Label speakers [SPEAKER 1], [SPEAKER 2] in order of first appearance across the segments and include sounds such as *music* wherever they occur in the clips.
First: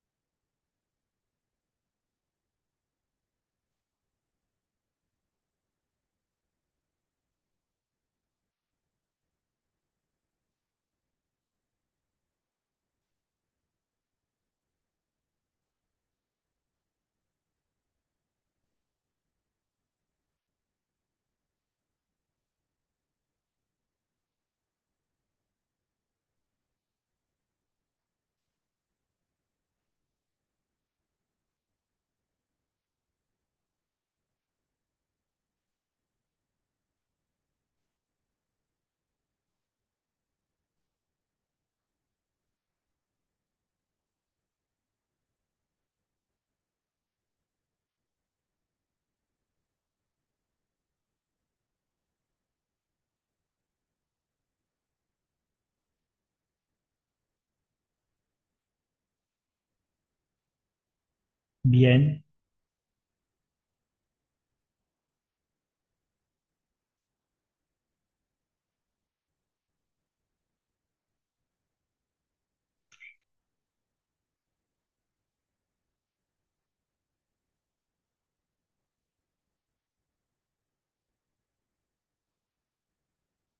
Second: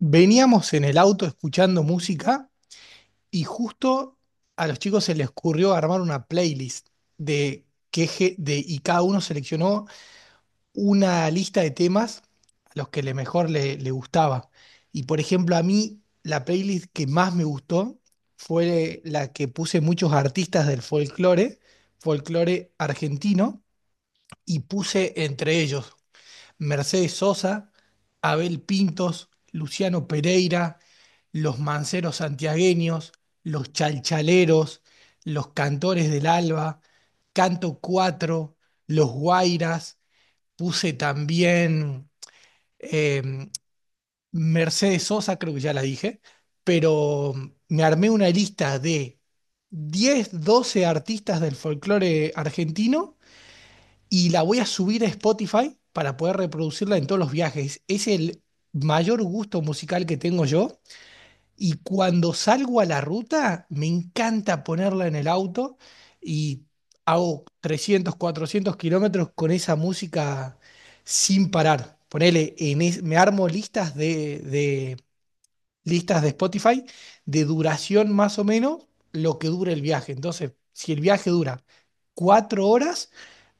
[SPEAKER 1] Veníamos en el auto escuchando música y justo a los chicos se les ocurrió armar una playlist de que ge- de y cada uno seleccionó una lista de temas a los que le mejor le gustaba. Y por ejemplo, a mí la playlist que más me gustó fue la que puse muchos artistas del folclore, folclore argentino, y puse entre ellos Mercedes Sosa, Abel Pintos, Luciano Pereira, los manceros santiagueños, los chalchaleros, los cantores del alba, Canto cuatro, los guairas, puse también eh, Mercedes Sosa, creo que ya la dije, pero me armé una lista de 10, 12 artistas del folclore argentino y la voy a subir a Spotify para poder reproducirla en todos los viajes. Es el mayor gusto musical que tengo yo y
[SPEAKER 2] Bien,
[SPEAKER 1] cuando salgo a la ruta me encanta ponerla en el auto y hago 300 400 kilómetros con esa música sin parar. Ponele, me armo listas de, Spotify de duración más o menos lo que dure el viaje. Entonces, si el viaje dura 4 horas,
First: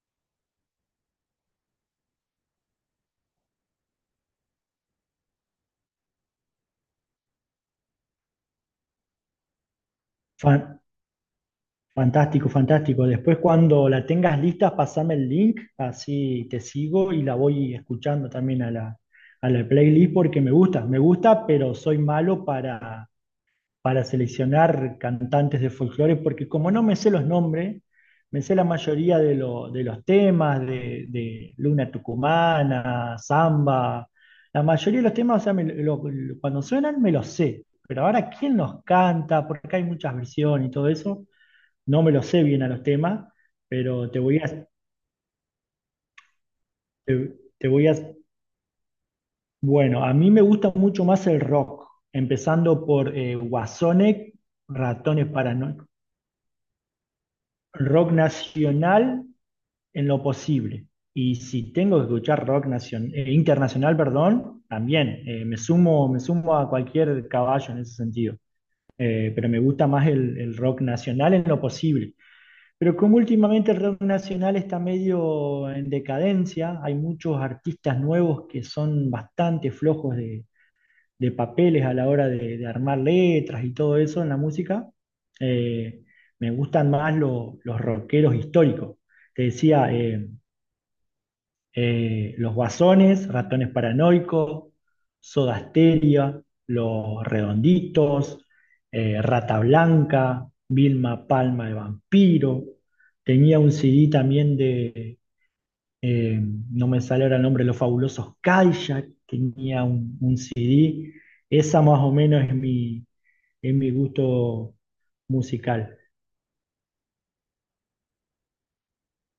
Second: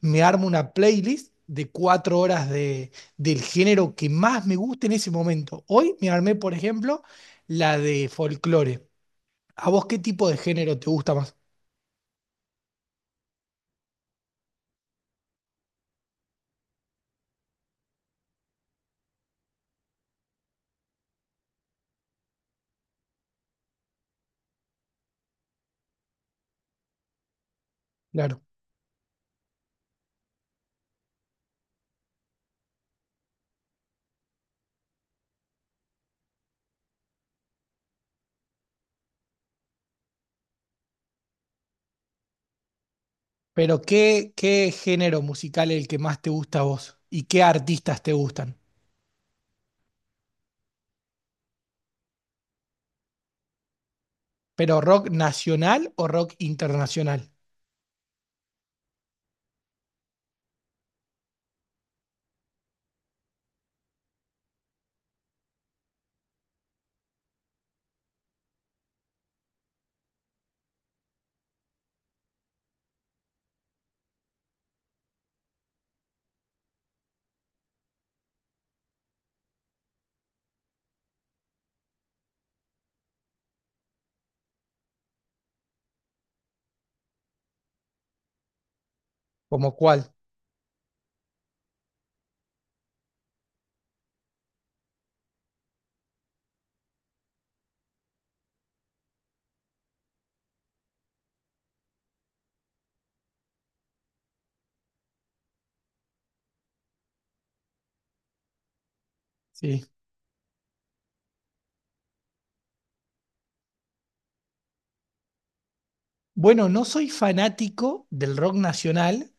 [SPEAKER 1] me armo una playlist de 4 horas del género que más me guste en ese momento. Hoy me armé, por ejemplo, la de folclore. ¿A vos qué tipo de género
[SPEAKER 2] fan-
[SPEAKER 1] te gusta más?
[SPEAKER 2] fantástico, fantástico. Después cuando la tengas lista, pasame el link, así te sigo y la voy escuchando también a la playlist porque me gusta, pero soy malo para seleccionar cantantes de folclore, porque como no me sé los nombres, me
[SPEAKER 1] Claro.
[SPEAKER 2] sé la mayoría de los temas, de Luna Tucumana, Samba, la mayoría de los temas, o sea, cuando suenan me los sé, pero ahora quién los canta, porque hay muchas versiones y todo eso, no me los sé bien a los temas,
[SPEAKER 1] Pero
[SPEAKER 2] pero te
[SPEAKER 1] ¿qué,
[SPEAKER 2] voy a,
[SPEAKER 1] qué género musical es el que más te gusta a vos? ¿Y qué
[SPEAKER 2] te voy a,
[SPEAKER 1] artistas te gustan?
[SPEAKER 2] bueno, a mí me gusta mucho más el rock, empezando por Guasone,
[SPEAKER 1] ¿Pero rock
[SPEAKER 2] Ratones Parano-
[SPEAKER 1] nacional o rock internacional?
[SPEAKER 2] rock nacional en lo posible. Y si tengo que escuchar internacional, perdón, también me sumo a cualquier caballo en ese sentido. Pero me gusta más el rock nacional en lo posible. Pero como últimamente el rock nacional está medio en decadencia, hay muchos artistas nuevos que son bastante flojos de papeles a la hora de armar letras y todo eso en la música. Eh, Me gustan más los rockeros históricos. Te
[SPEAKER 1] ¿Como
[SPEAKER 2] decía,
[SPEAKER 1] cuál?
[SPEAKER 2] los Guasones, Ratones Paranoicos, Soda Stereo, Los Redonditos, Rata Blanca, Vilma Palma de Vampiro. Tenía un CD también de eh, no me sale ahora el nombre, Los Fabulosos Cadillac, tenía
[SPEAKER 1] Sí.
[SPEAKER 2] un CD, esa más o menos es mi gusto musical.
[SPEAKER 1] Bueno, no soy fanático del rock nacional,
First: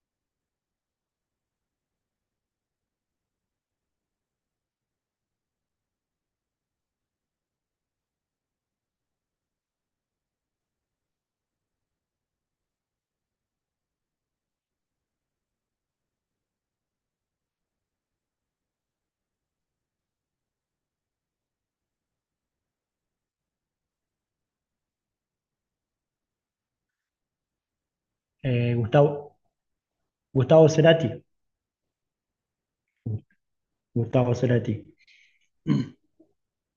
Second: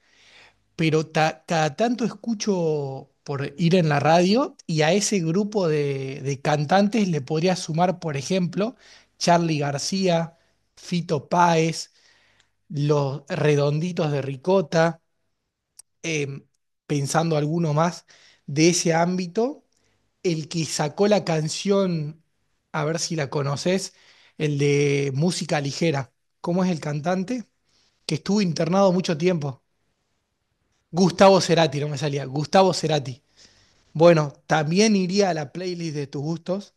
[SPEAKER 1] pero cada tanto escucho por ir en la radio y a ese grupo de cantantes le podría sumar, por ejemplo, Charly García, Fito Páez, Los Redonditos de Ricota, em, pensando alguno más de ese ámbito, el que sacó la canción, a ver si la conoces, el de Música Ligera. ¿Cómo es el cantante que estuvo internado mucho
[SPEAKER 2] Gustavo,
[SPEAKER 1] tiempo?
[SPEAKER 2] Gustavo Cerati,
[SPEAKER 1] Gustavo Cerati, no me salía. Gustavo Cerati. Bueno,
[SPEAKER 2] Gustavo Cerati.
[SPEAKER 1] también iría a la playlist
[SPEAKER 2] *clears throat*
[SPEAKER 1] de tus gustos.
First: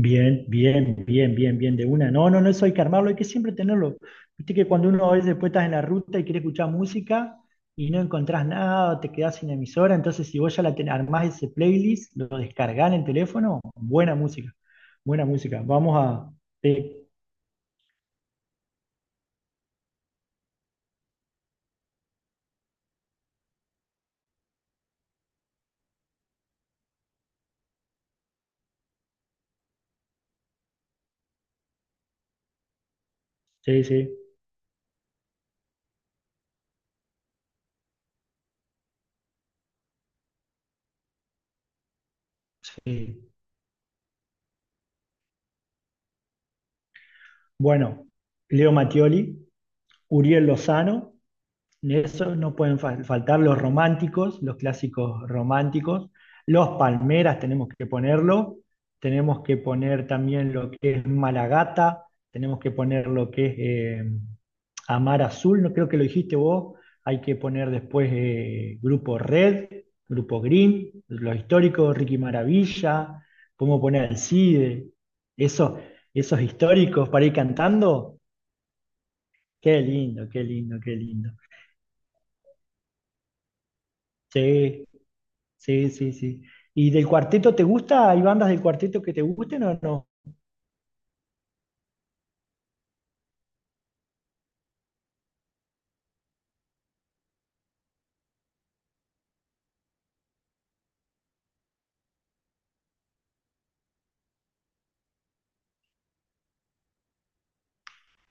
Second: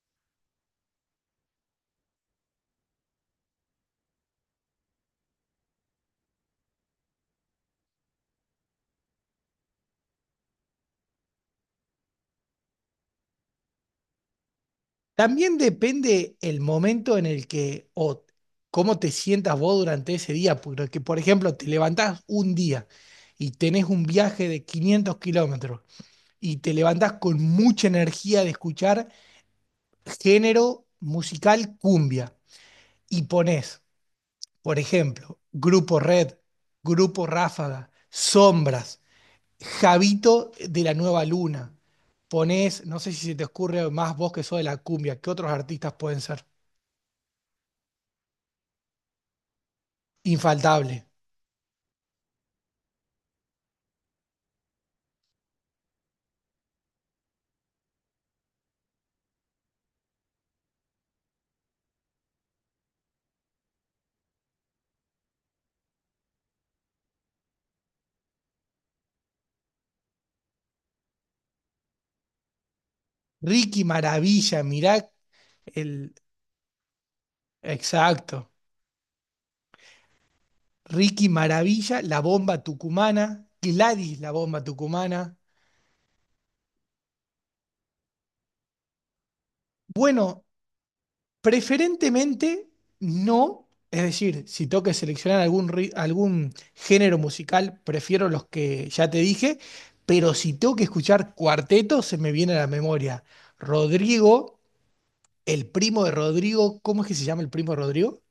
[SPEAKER 2] Bien, bien, bien, bien, bien, de una. No, no, no, eso hay que armarlo, hay que siempre tenerlo. Viste que cuando uno a veces puede estar en la ruta y quiere escuchar música y no encontrás nada, te quedás sin emisora, entonces si vos ya la armás ese playlist, lo descargás en el teléfono, buena música, buena
[SPEAKER 1] También
[SPEAKER 2] música. Vamos a...
[SPEAKER 1] depende el
[SPEAKER 2] Sí,
[SPEAKER 1] momento en el que o cómo te sientas vos durante ese día. Porque, por ejemplo, te levantás un día y tenés un viaje de 500 kilómetros y te levantás con mucha energía de escuchar género musical cumbia y pones,
[SPEAKER 2] sí, sí.
[SPEAKER 1] por ejemplo, Grupo Red, Grupo Ráfaga, Sombras, Javito de la Nueva Luna. Ponés, no sé si
[SPEAKER 2] Sí.
[SPEAKER 1] se te ocurre más vos que sos de la cumbia, ¿qué otros artistas pueden ser?
[SPEAKER 2] Bueno, Leo Mattioli, Uriel
[SPEAKER 1] Infaltable.
[SPEAKER 2] Lozano, de eso no pueden faltar los románticos, los clásicos románticos. Los palmeras tenemos que ponerlo. Tenemos que poner también lo que es Malagata. Tenemos que poner lo que es eh, Amar Azul. No creo que lo dijiste vos. Hay que poner después Grupo Red, Grupo Green, los históricos, Ricky Maravilla. Podemos
[SPEAKER 1] Ricky
[SPEAKER 2] poner el
[SPEAKER 1] Maravilla,
[SPEAKER 2] CIDE.
[SPEAKER 1] mirá
[SPEAKER 2] Esos,
[SPEAKER 1] el...
[SPEAKER 2] esos históricos para ir cantando.
[SPEAKER 1] Exacto.
[SPEAKER 2] Qué lindo, qué lindo, qué
[SPEAKER 1] Ricky
[SPEAKER 2] lindo.
[SPEAKER 1] Maravilla, La Bomba Tucumana, Gladys, La Bomba
[SPEAKER 2] Sí.
[SPEAKER 1] Tucumana.
[SPEAKER 2] Sí, sí, sí. ¿Y del cuarteto te gusta? ¿Hay bandas del cuarteto que te gusten o no?
[SPEAKER 1] Bueno, preferentemente no, es decir, si tengo que seleccionar algún género musical, prefiero los que ya te dije, pero si tengo que escuchar cuarteto, se me viene a la memoria Rodrigo, el primo de Rodrigo. ¿Cómo es que se llama el primo de Rodrigo?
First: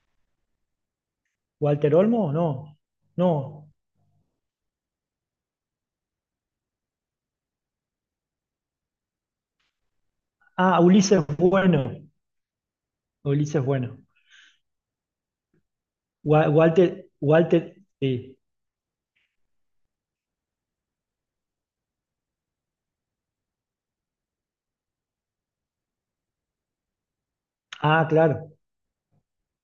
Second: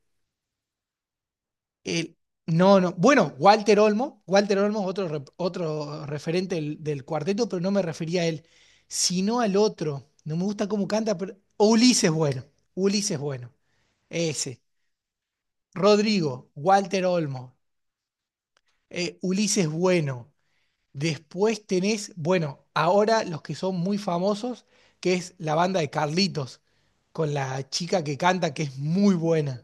[SPEAKER 2] ¿Walter
[SPEAKER 1] El,
[SPEAKER 2] Olmo? No.
[SPEAKER 1] no, no, bueno,
[SPEAKER 2] No.
[SPEAKER 1] Walter Olmo, Walter Olmo es otro, otro referente del cuarteto, pero no me refería a él, sino al otro. No me gusta
[SPEAKER 2] Ah,
[SPEAKER 1] cómo canta,
[SPEAKER 2] Ulises
[SPEAKER 1] pero o
[SPEAKER 2] Bueno.
[SPEAKER 1] Ulises Bueno, Ulises Bueno,
[SPEAKER 2] Ulises Bueno.
[SPEAKER 1] ese. Rodrigo,
[SPEAKER 2] Walter,
[SPEAKER 1] Walter Olmo,
[SPEAKER 2] Walter, sí.
[SPEAKER 1] Ulises Bueno. Después tenés, bueno, ahora los que son muy famosos, que es la banda de Carlitos, con la chica
[SPEAKER 2] Ah,
[SPEAKER 1] que
[SPEAKER 2] claro,
[SPEAKER 1] canta, que es muy buena.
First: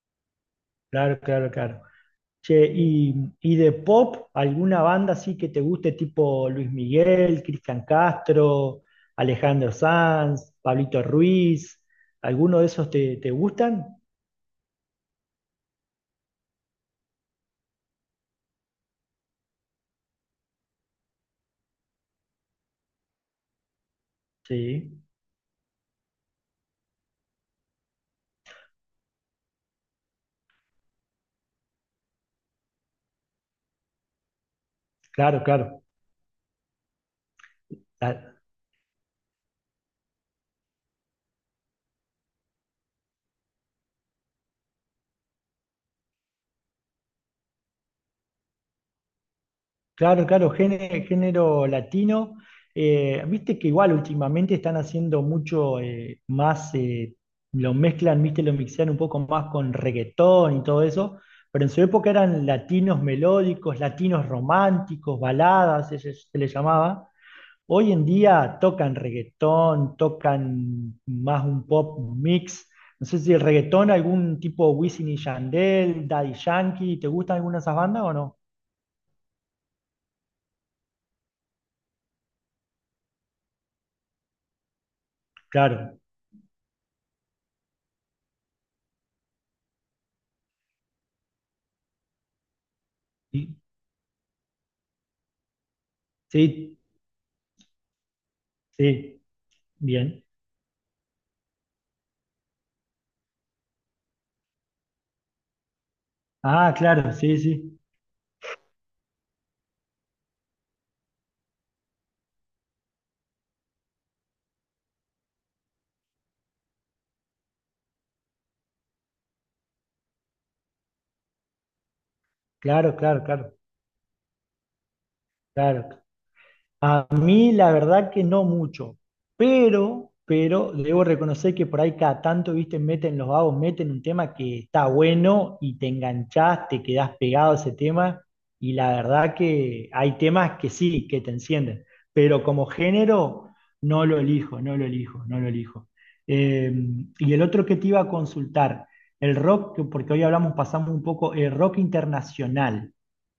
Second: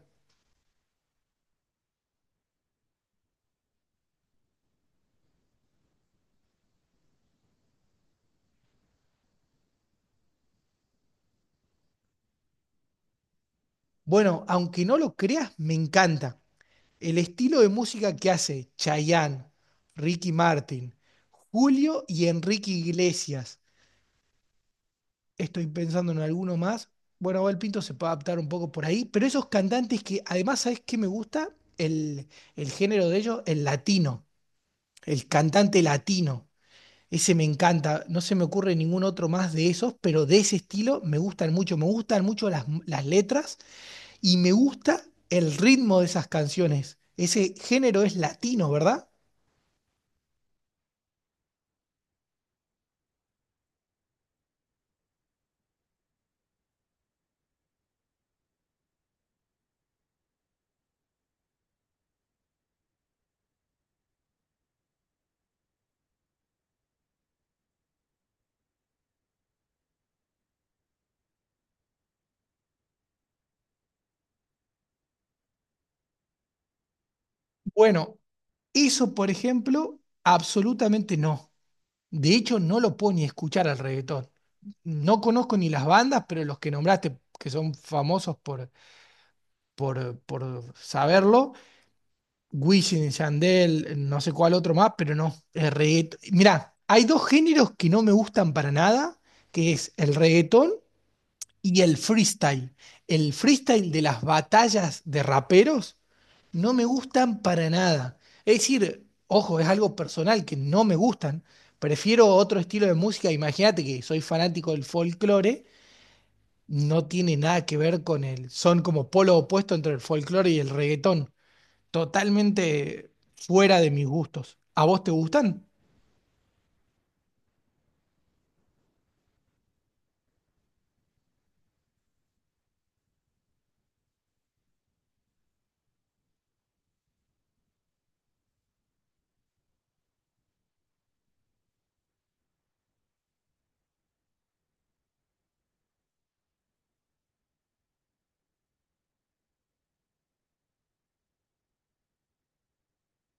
[SPEAKER 2] claro, claro, claro. Che, y de pop, ¿alguna banda así que te guste, tipo Luis Miguel, Cristian Castro, Alejandro Sanz, Pablito Ruiz? ¿Alguno de esos te, te gustan?
[SPEAKER 1] Bueno, aunque no lo creas, me encanta el estilo de música que hace Chayanne, Ricky Martin, Julio y Enrique Iglesias.
[SPEAKER 2] Sí,
[SPEAKER 1] Estoy pensando en alguno más. Bueno, Abel Pinto se puede adaptar un poco por ahí, pero esos cantantes que además, ¿sabes qué me gusta? El, el género de ellos, el latino, el
[SPEAKER 2] claro, claro.
[SPEAKER 1] cantante latino. Ese me encanta, no se me ocurre ningún otro más de esos, pero de ese estilo me gustan mucho las letras y me gusta el ritmo de esas canciones. Ese género es latino, ¿verdad?
[SPEAKER 2] Claro, claro, género, género latino. Viste que igual últimamente están haciendo mucho más, lo mezclan, viste, lo mixean un poco más con reggaetón y todo eso, pero en su época eran latinos melódicos, latinos románticos, baladas, se les llamaba. Hoy en día tocan reggaetón, tocan más un pop mix. No sé si el reggaetón, algún tipo Wisin y Yandel, Daddy Yankee, ¿te gustan alguna de esas bandas o
[SPEAKER 1] Bueno,
[SPEAKER 2] no?
[SPEAKER 1] eso por ejemplo, absolutamente no. De hecho, no lo puedo ni escuchar al reggaetón. No conozco ni las
[SPEAKER 2] Claro.
[SPEAKER 1] bandas, pero los que nombraste, que son famosos por, por saberlo, Wisin, Yandel, no sé cuál otro más, pero no. El reggaetón. Mirá,
[SPEAKER 2] Sí,
[SPEAKER 1] hay dos géneros que no me gustan para nada,
[SPEAKER 2] sí,
[SPEAKER 1] que es el
[SPEAKER 2] bien.
[SPEAKER 1] reggaetón y el freestyle. El freestyle de las batallas de raperos
[SPEAKER 2] Ah,
[SPEAKER 1] no me
[SPEAKER 2] claro, sí,
[SPEAKER 1] gustan para
[SPEAKER 2] sí,
[SPEAKER 1] nada. Es decir, ojo, es algo personal que no me gustan. Prefiero otro estilo de música. Imagínate que soy fanático del folclore, no tiene nada que ver con el, son como polo opuesto entre el folclore y el reggaetón,
[SPEAKER 2] claro,
[SPEAKER 1] totalmente
[SPEAKER 2] claro, claro,
[SPEAKER 1] fuera de mis gustos. ¿A vos te gustan?
[SPEAKER 2] claro, a mí la verdad que no mucho, pero debo reconocer que por ahí cada tanto, viste, meten los vagos, meten un tema que está bueno y te enganchás, te quedás pegado a ese tema y la verdad que hay temas que sí, que te encienden, pero como género no lo elijo, no lo elijo, no lo elijo. Eh, y el otro que te iba a consultar, el rock, porque hoy hablamos, pasamos un poco, el rock internacional.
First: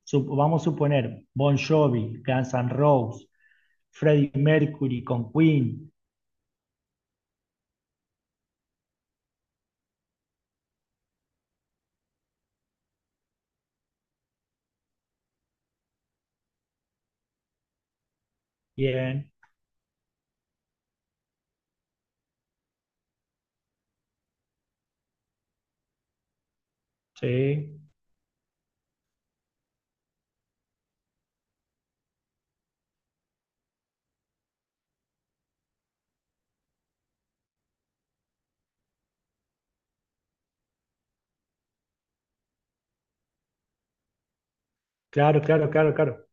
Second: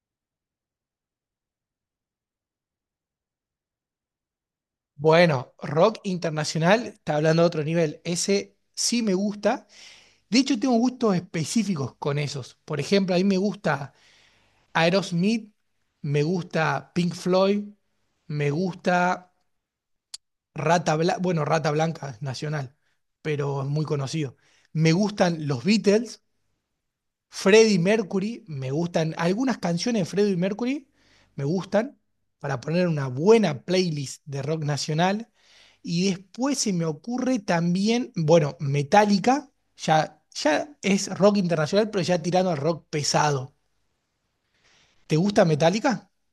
[SPEAKER 2] Vamos a suponer, Bon Jovi, Guns N' Roses, Freddie Mercury con
[SPEAKER 1] Bueno,
[SPEAKER 2] Queen.
[SPEAKER 1] rock internacional está hablando de otro nivel. Ese sí me gusta. De hecho, tengo gustos específicos con esos. Por ejemplo, a mí me gusta Aerosmith, me gusta Pink Floyd, me
[SPEAKER 2] Bien,
[SPEAKER 1] gusta Rata Blanca. Bueno, Rata Blanca es nacional, pero es muy conocido. Me gustan los Beatles.
[SPEAKER 2] sí.
[SPEAKER 1] Freddie Mercury, me gustan. Algunas canciones de Freddie Mercury me gustan para poner una buena playlist de rock nacional. Y después se me ocurre también, bueno, Metallica, ya es rock internacional, pero ya tirando al rock pesado. ¿Te
[SPEAKER 2] Claro,
[SPEAKER 1] gusta
[SPEAKER 2] claro, claro,
[SPEAKER 1] Metallica?
[SPEAKER 2] claro.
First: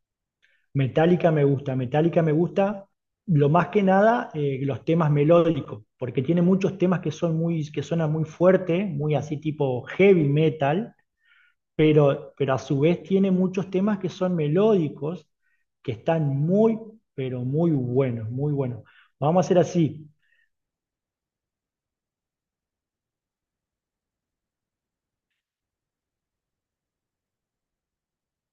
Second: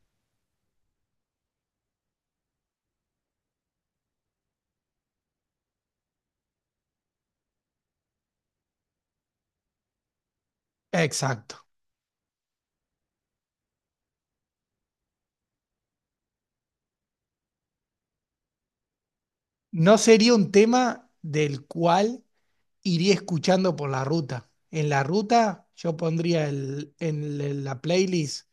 [SPEAKER 2] Metallica me gusta lo más que nada los temas melódicos, porque tiene muchos temas que son muy, que suenan muy fuerte, muy así tipo heavy metal,
[SPEAKER 1] Exacto.
[SPEAKER 2] pero a su vez tiene muchos temas que son melódicos, que están muy, pero muy buenos, muy buenos. Vamos a hacer
[SPEAKER 1] No
[SPEAKER 2] así,
[SPEAKER 1] sería un tema del cual iría escuchando por la ruta. En la ruta yo pondría en la playlist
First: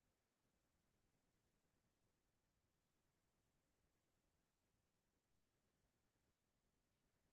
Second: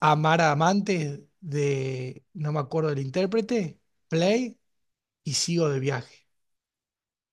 [SPEAKER 1] Amar a Amantes de, no me acuerdo del intérprete, Play y Sigo de Viaje.